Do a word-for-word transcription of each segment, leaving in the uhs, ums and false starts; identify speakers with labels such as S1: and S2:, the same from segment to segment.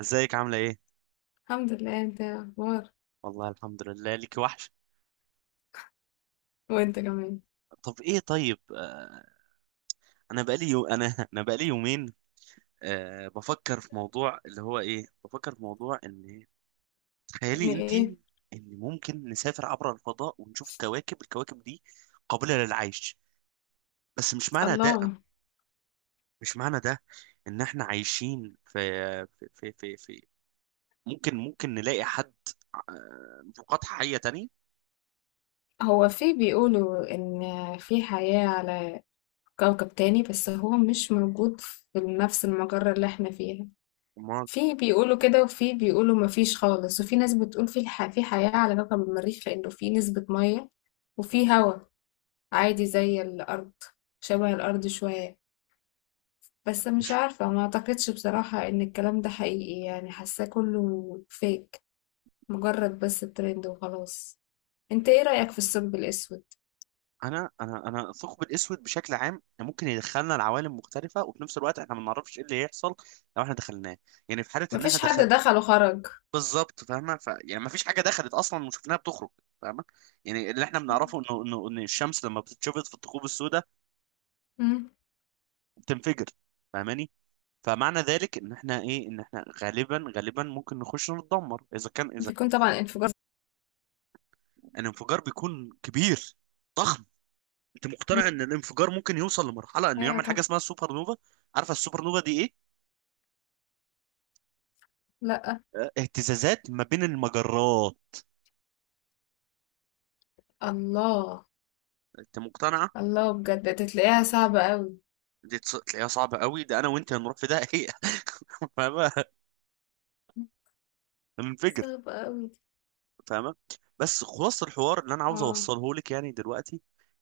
S1: ازيك عاملة ايه؟
S2: الحمد لله. انت ايه الاخبار؟
S1: والله الحمد لله ليك وحش.
S2: وانت كمان.
S1: طب ايه طيب آه، انا بقالي يو... انا انا بقالي يومين. آه، بفكر في موضوع اللي هو ايه، بفكر في موضوع ان
S2: يعني
S1: تخيلي
S2: ايه؟
S1: انتي ان ممكن نسافر عبر الفضاء ونشوف كواكب، الكواكب دي قابلة للعيش. بس مش معنى ده،
S2: الله.
S1: مش معنى ده ان احنا عايشين في في في في, في... ممكن ممكن نلاقي حد، آه، مخلوقات حية تانية.
S2: هو في بيقولوا ان في حياة على كوكب تاني، بس هو مش موجود في نفس المجرة اللي احنا فيها.
S1: امال
S2: في بيقولوا كده وفي بيقولوا مفيش خالص، وفي ناس بتقول في الح... في حياة على كوكب المريخ، لانه في نسبة مية وفي هوا عادي زي الارض، شبه الارض شوية. بس مش عارفة، ما اعتقدش بصراحة ان الكلام ده حقيقي، يعني حاساه كله فيك، مجرد بس ترند وخلاص. انت ايه رأيك في الثقب الأسود؟
S1: انا انا انا الثقب الاسود بشكل عام ممكن يدخلنا لعوالم مختلفه، وفي نفس الوقت احنا ما نعرفش ايه اللي هيحصل لو احنا دخلناه. يعني في حاله ان احنا
S2: مفيش حد
S1: دخل
S2: دخل وخرج.
S1: بالظبط، فاهمه. ف يعني ما فيش حاجه دخلت اصلا وشفناها بتخرج، فاهمه. يعني اللي احنا بنعرفه انه انه ان الشمس لما بتتشفط في الثقوب السوداء
S2: مم.
S1: بتنفجر، فاهماني. فمعنى ذلك ان احنا ايه، ان احنا غالبا غالبا ممكن نخش نتدمر، اذا كان اذا كان
S2: بيكون طبعا انفجار.
S1: الانفجار بيكون كبير. انت
S2: مم.
S1: مقتنع ان الانفجار ممكن يوصل لمرحله انه
S2: ايوه
S1: يعمل حاجه
S2: طبعا.
S1: اسمها سوبر نوفا؟ عارفه السوبر نوفا دي ايه؟
S2: لا.
S1: اهتزازات ما بين المجرات.
S2: الله.
S1: انت مقتنعه؟
S2: الله بجد، تلاقيها صعبة قوي.
S1: دي تص- تلاقيها صعبه قوي، ده انا وانت هنروح في ده هي فاهمه، هننفجر،
S2: صعبة قوي دي.
S1: فاهمه. بس خلاص، الحوار اللي انا عاوز
S2: اه.
S1: اوصله لك يعني دلوقتي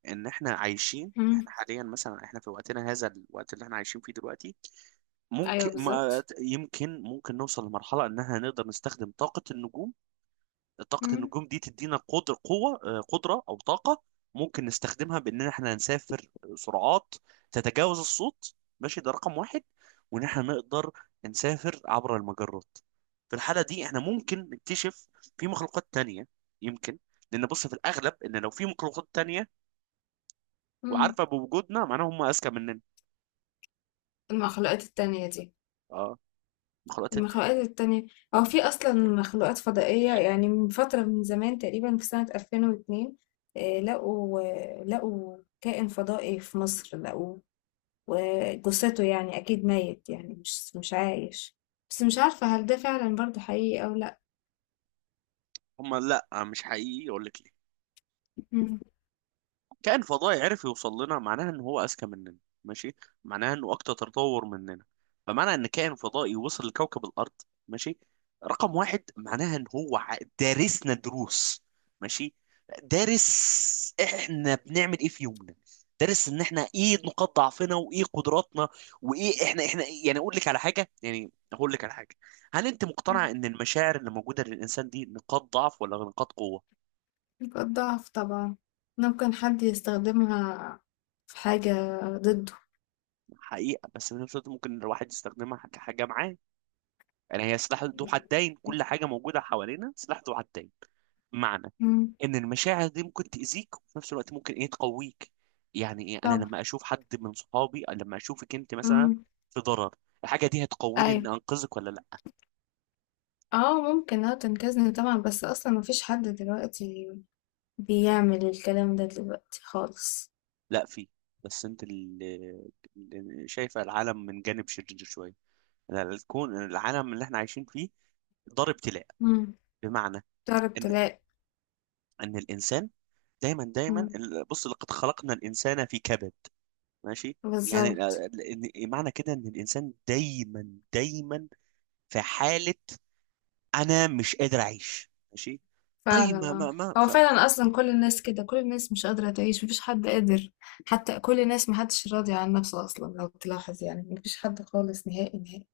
S1: ان احنا عايشين، احنا
S2: مم.
S1: حاليا مثلا، احنا في وقتنا، هذا الوقت اللي احنا عايشين فيه دلوقتي،
S2: ايوه
S1: ممكن ما
S2: بالظبط.
S1: يمكن ممكن نوصل لمرحله ان احنا نقدر نستخدم طاقه النجوم. طاقة
S2: مم.
S1: النجوم دي تدينا قدر قوة، آه، قدرة أو طاقة ممكن نستخدمها بإن إحنا نسافر سرعات تتجاوز الصوت. ماشي، ده رقم واحد. وإن إحنا نقدر نسافر عبر المجرات. في الحالة دي إحنا ممكن نكتشف في مخلوقات تانية، يمكن. لأن بص في الأغلب إن لو في مخلوقات تانية
S2: مم.
S1: وعارفة بوجودنا، معناها هم أذكى مننا.
S2: المخلوقات التانية دي،
S1: أه، مخلوقات.
S2: المخلوقات التانية، هو في أصلا مخلوقات فضائية يعني من فترة، من زمان، تقريبا في سنة ألفين واثنين آه، لقوا آه، لقوا كائن فضائي في مصر، لقوا وجثته، يعني أكيد ميت، يعني مش مش عايش. بس مش عارفة هل ده فعلا برضه حقيقي أو لأ.
S1: هم لا، مش حقيقي، أقول لك ليه.
S2: مم.
S1: كائن فضائي عرف يوصل لنا معناها ان هو اذكى مننا، ماشي. معناها انه اكتر تطور مننا. فمعنى ان كائن فضائي وصل لكوكب الارض، ماشي، رقم واحد، معناها ان هو ع- دارسنا دروس، ماشي. دارس احنا بنعمل ايه في يومنا، دارس ان احنا ايه نقاط ضعفنا وايه قدراتنا وايه احنا احنا يعني، اقول لك على حاجه يعني اقول لك على حاجه. هل انت مقتنع ان المشاعر اللي موجوده للانسان دي نقاط ضعف ولا نقاط قوه؟
S2: نقاط ضعف طبعا، ممكن حد يستخدمها في حاجة ضده.
S1: حقيقة، بس في نفس الوقت ممكن الواحد يستخدمها كحاجة معاه. يعني هي سلاح ذو حدين، كل حاجة موجودة حوالينا سلاح ذو حدين. معنى
S2: مم.
S1: ان المشاعر دي ممكن تأذيك، وفي نفس الوقت ممكن ايه تقويك. يعني ايه، انا
S2: طبعا.
S1: لما اشوف حد من صحابي أو لما اشوفك انت مثلا
S2: مم.
S1: في ضرر، الحاجة دي هتقويني ان
S2: أيوة.
S1: انقذك ولا لا؟
S2: اه ممكن، اه تنقذني طبعا، بس اصلا مفيش حد دلوقتي بيعمل الكلام ده دلوقتي خالص.
S1: لا في. بس انت اللي اللي شايفة العالم من جانب شرير شوية. لا، الكون، العالم اللي احنا عايشين فيه دار ابتلاء،
S2: مم.
S1: بمعنى
S2: تعرف
S1: ان
S2: تلاقي.
S1: ان الانسان دايما دايما
S2: مم.
S1: ال- بص، لقد خلقنا الانسان في كبد، ماشي. يعني
S2: بالظبط.
S1: ال- ال- معنى كده ان الانسان دايما دايما في حاله انا مش قادر اعيش، ماشي.
S2: فعلا
S1: طيب ما
S2: اه.
S1: ما ما,
S2: هو
S1: ف...
S2: فعلا اصلا كل الناس كده، كل الناس مش قادره تعيش، مفيش حد قادر. حتى كل الناس محدش راضي عن نفسه اصلا لو تلاحظ، يعني مفيش حد خالص نهائي نهائي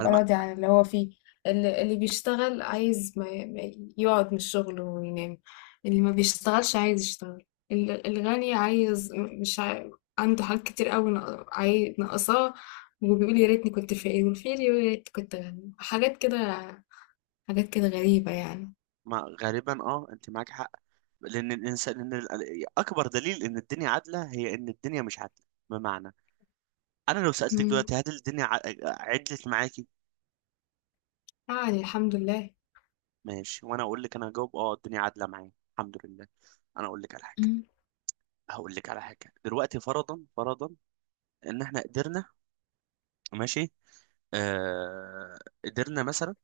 S1: أنا ما,
S2: راضي عن اللي هو فيه. اللي, اللي بيشتغل عايز ما ما يقعد من الشغل وينام، اللي ما بيشتغلش عايز يشتغل. ال- الغني عايز، مش عاي... عنده حاجات كتير قوي، ناق- عاي... ناقصاه، وبيقول يا ريتني كنت فقير، والفقير يقول يا ريت كنت غني. حاجات كده، حاجات كده غريبة يعني.
S1: ما غالبا اه، انت معاك حق. لان الانسان، لان ال- اكبر دليل ان الدنيا عادله هي ان الدنيا مش عادله، بمعنى انا لو سالتك
S2: مم.
S1: دلوقتي هل الدنيا ع- عدلت معاكي؟
S2: يعني الحمد لله.
S1: ماشي، وانا اقول لك، انا هجاوب اه، الدنيا عادله معايا الحمد لله. انا اقول لك على حاجه،
S2: مم.
S1: هقول لك على حاجه دلوقتي. فرضا فرضا ان احنا قدرنا، ماشي، آه، قدرنا مثلا،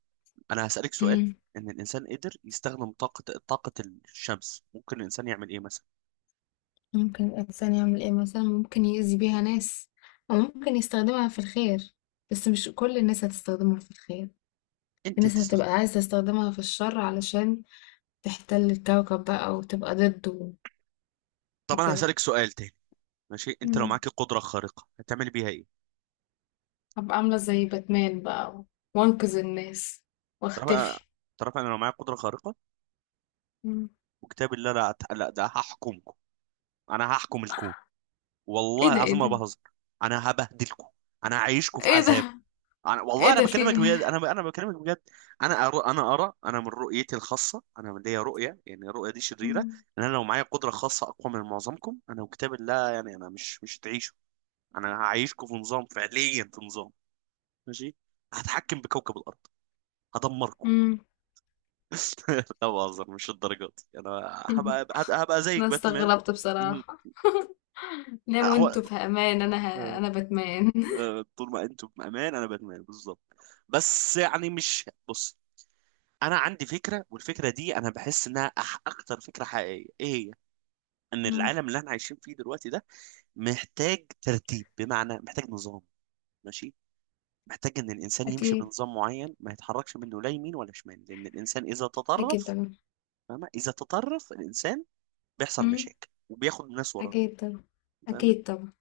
S1: انا هسالك سؤال،
S2: مم.
S1: ان الانسان قدر يستخدم طاقه، طاقه الشمس، ممكن الانسان يعمل ايه مثلا؟
S2: ممكن الإنسان يعمل إيه مثلا؟ ممكن يأذي بيها ناس، أو ممكن يستخدمها في الخير، بس مش كل الناس هتستخدمها في الخير. في
S1: انت
S2: ناس
S1: هتستخدم.
S2: هتبقى عايزة تستخدمها في الشر علشان تحتل الكوكب بقى وتبقى ضده
S1: طب انا
S2: وكده.
S1: هسالك سؤال تاني، ماشي، انت لو
S2: مم.
S1: معاك قدره خارقه هتعمل بيها ايه؟
S2: هبقى عاملة زي باتمان بقى و- وانقذ الناس
S1: تعرف
S2: واختفي.
S1: تعرف انا لو معايا قدره خارقه
S2: مم.
S1: وكتاب الله لا أت- لا ده هحكمكم، انا هحكم الكون،
S2: ايه
S1: والله
S2: ده، ايه
S1: العظيم ما
S2: ده،
S1: بهزر، انا هبهدلكم، انا هعيشكم في
S2: ايه
S1: عذاب.
S2: ده،
S1: انا
S2: ايه
S1: والله انا
S2: ده، في
S1: بكلمك
S2: إيه؟
S1: بجد، انا انا بكلمك بجد. انا أرى انا ارى، انا من رؤيتي الخاصه، انا من ليا رؤيه يعني، الرؤيه دي شريره.
S2: مم.
S1: ان انا لو معايا قدره خاصه اقوى من معظمكم انا وكتاب الله، يعني انا مش مش هتعيشوا، انا هعيشكم في نظام، فعليا في نظام، ماشي، هتحكم بكوكب الارض، هدمركم.
S2: مم.
S1: لا بهزر، مش الدرجات دي. انا هبقى هبقى هبقى
S2: أنا
S1: زيك باتمان.
S2: استغربت
S1: مم.
S2: بصراحة. ناموا
S1: هو
S2: انتوا في أمان، أنا ه... أنا بتمان.
S1: آه. طول ما انتم بامان انا باتمان، بالظبط. بس يعني مش، بص، انا عندي فكره والفكره دي انا بحس انها أح اكتر فكره حقيقيه، ايه هي؟ ان
S2: مم.
S1: العالم اللي احنا عايشين فيه دلوقتي ده محتاج ترتيب، بمعنى محتاج نظام، ماشي، محتاج ان الانسان يمشي
S2: أكيد.
S1: بنظام معين ما يتحركش منه لا يمين ولا شمال، لان الانسان اذا
S2: أكيد
S1: تطرف،
S2: طبعا.
S1: فاهمه، اذا تطرف الانسان بيحصل
S2: مم.
S1: مشاكل وبياخد الناس وراه،
S2: أكيد طبعا.
S1: فاهمه.
S2: أكيد طبعا.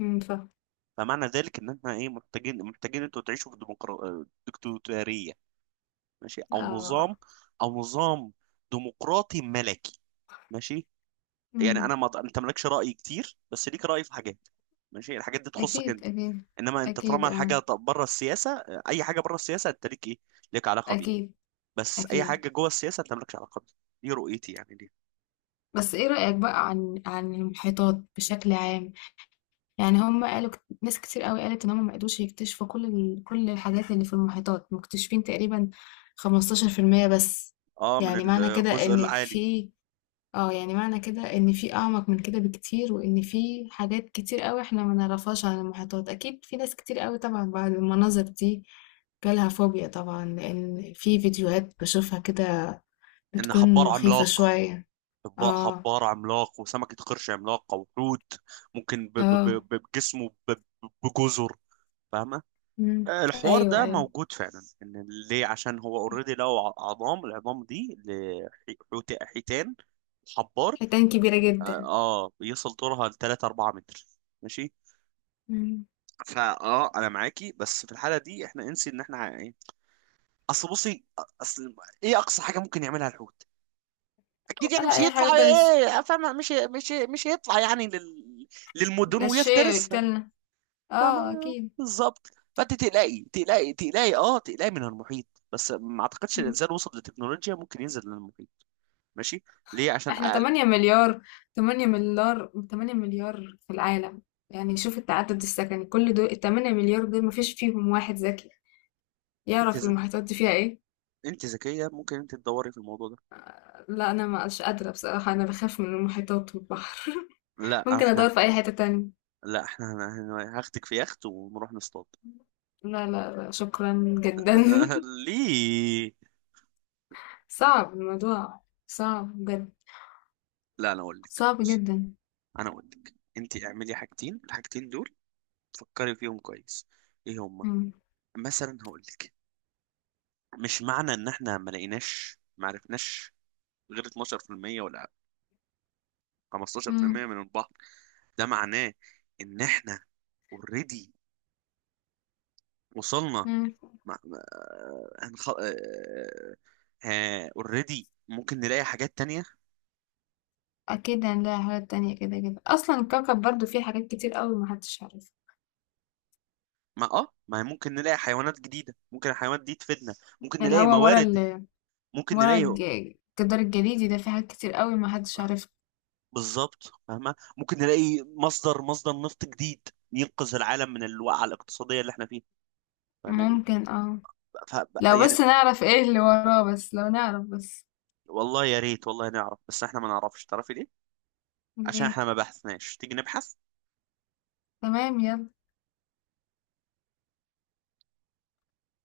S2: مم، فاهم.
S1: فمعنى ذلك ان احنا ايه، محتاجين محتاجين انتوا تعيشوا في ديمقرا... ديكتاتوريه، ماشي، او نظام،
S2: آه.
S1: او نظام ديمقراطي ملكي، ماشي. يعني
S2: مم.
S1: انا، ما انت مالكش راي كتير بس ليك راي في حاجات، ماشي، الحاجات دي تخصك
S2: أكيد.
S1: انت.
S2: أكيد.
S1: انما انت
S2: أكيد
S1: طالما
S2: آه.
S1: الحاجه طب- بره السياسه، اي حاجه بره السياسه انت ليك ايه، ليك علاقه بيها.
S2: أكيد.
S1: بس اي
S2: أكيد.
S1: حاجه جوه السياسه انت مالكش علاقه بيها. دي رؤيتي يعني دي.
S2: بس إيه رأيك بقى عن عن المحيطات بشكل عام؟ يعني هم قالوا كت- ناس كتير قوي قالت إن هم ما قدروش يكتشفوا كل ال... كل الحاجات اللي في المحيطات، مكتشفين تقريبا خمستاشر في المية بس.
S1: اه، من
S2: يعني معنى كده
S1: الجزء
S2: إن
S1: العالي.
S2: في، اه يعني معنى كده ان في اعمق من كده بكتير، وان في حاجات كتير قوي احنا ما نعرفهاش عن المحيطات. اكيد في ناس كتير قوي طبعا بعد المناظر دي جالها فوبيا، طبعا لان في فيديوهات بشوفها كده
S1: ان
S2: بتكون
S1: حبار
S2: مخيفة
S1: عملاق،
S2: شوية.
S1: حب-
S2: اه.
S1: حبار عملاق وسمكه قرش عملاقه وحوت ممكن ب- ب-
S2: اه.
S1: ب- بجسمه ب- ب- بجزر، فاهمه.
S2: مم.
S1: الحوار
S2: ايوه
S1: ده
S2: ايوه.
S1: موجود فعلا، ان ليه، عشان هو اوريدي لو ع- عظام، العظام دي لحيتان، حيتان، حبار.
S2: حيتان كبيرة
S1: اه،
S2: جدا.
S1: آه، بيصل طولها ل تلاتة اربعة متر، ماشي.
S2: مم.
S1: فا اه، انا معاكي، بس في الحاله دي احنا انسي ان احنا ع- ايه، اصل بصي، اصل ايه اقصى حاجه ممكن يعملها الحوت؟ اكيد يعني
S2: ولا
S1: مش
S2: اي
S1: هيطلع
S2: حاجة في ده لسه.
S1: ايه، فاهمه، مش مش مش هيطلع يعني لل... للمدن
S2: ده الشيء
S1: ويفترس.
S2: يقتلنا. اه
S1: فما
S2: اكيد.
S1: بالظبط. فانت تقلقي تقلقي تقلقي اه تقلقي من المحيط، بس ما اعتقدش الانسان وصل لتكنولوجيا ممكن ينزل للمحيط، ماشي، ليه، عشان
S2: احنا
S1: اقل.
S2: ثمانية مليار، ثمانية مليار، ثمانية مليار في العالم، يعني شوف التعدد السكني. كل دول ال تمنية مليار دول مفيش فيهم واحد ذكي
S1: انت
S2: يعرف
S1: ز...
S2: المحيطات دي فيها ايه؟
S1: انت ذكيه ممكن انت تدوري في الموضوع ده.
S2: لا انا ما مش قادرة بصراحة، انا بخاف من المحيطات والبحر.
S1: لا
S2: ممكن ادور
S1: احنا
S2: في اي حتة تانية.
S1: لا احنا هن- هن- هاخدك في يخت ونروح نصطاد.
S2: لا لا لا، شكرا جدا.
S1: ليه؟
S2: صعب الموضوع، صعب بجد،
S1: لا انا اقول لك،
S2: صعب
S1: بص،
S2: جدا.
S1: انا اقول لك، انت اعملي حاجتين، الحاجتين دول فكري فيهم كويس. ايه هما؟
S2: مم.
S1: مثلا هقول لك، مش معنى ان احنا ما لقيناش، ما عرفناش غير اتناشر في المية ولا
S2: مم.
S1: خمستاشر في المية من البحر، ده معناه ان احنا اوريدي وصلنا
S2: مم.
S1: مع... مع- هنخ... اوريدي ممكن نلاقي حاجات تانية.
S2: اكيد هنلاقي حاجات تانية، كده كده اصلا الكوكب برضو فيه حاجات كتير قوي محدش عارفها.
S1: ما اه، ما ممكن نلاقي حيوانات جديدة، ممكن الحيوانات دي تفيدنا، ممكن
S2: اللي
S1: نلاقي
S2: هو ورا
S1: موارد،
S2: ال،
S1: ممكن
S2: ورا
S1: نلاقي،
S2: الج- الجدار الجليدي ده في حاجات كتير قوي ما حدش عارفها.
S1: بالظبط فاهمة، ممكن نلاقي مصدر، مصدر نفط جديد ينقذ العالم من الوقعة الاقتصادية اللي احنا فيها، فاهماني.
S2: ممكن اه،
S1: ف...
S2: لو
S1: يعني
S2: بس نعرف ايه اللي وراه، بس لو نعرف بس.
S1: والله يا ريت، والله نعرف بس. احنا ما نعرفش، تعرفي ليه؟ عشان
S2: ليه؟
S1: احنا ما بحثناش، تيجي نبحث.
S2: تمام يلا.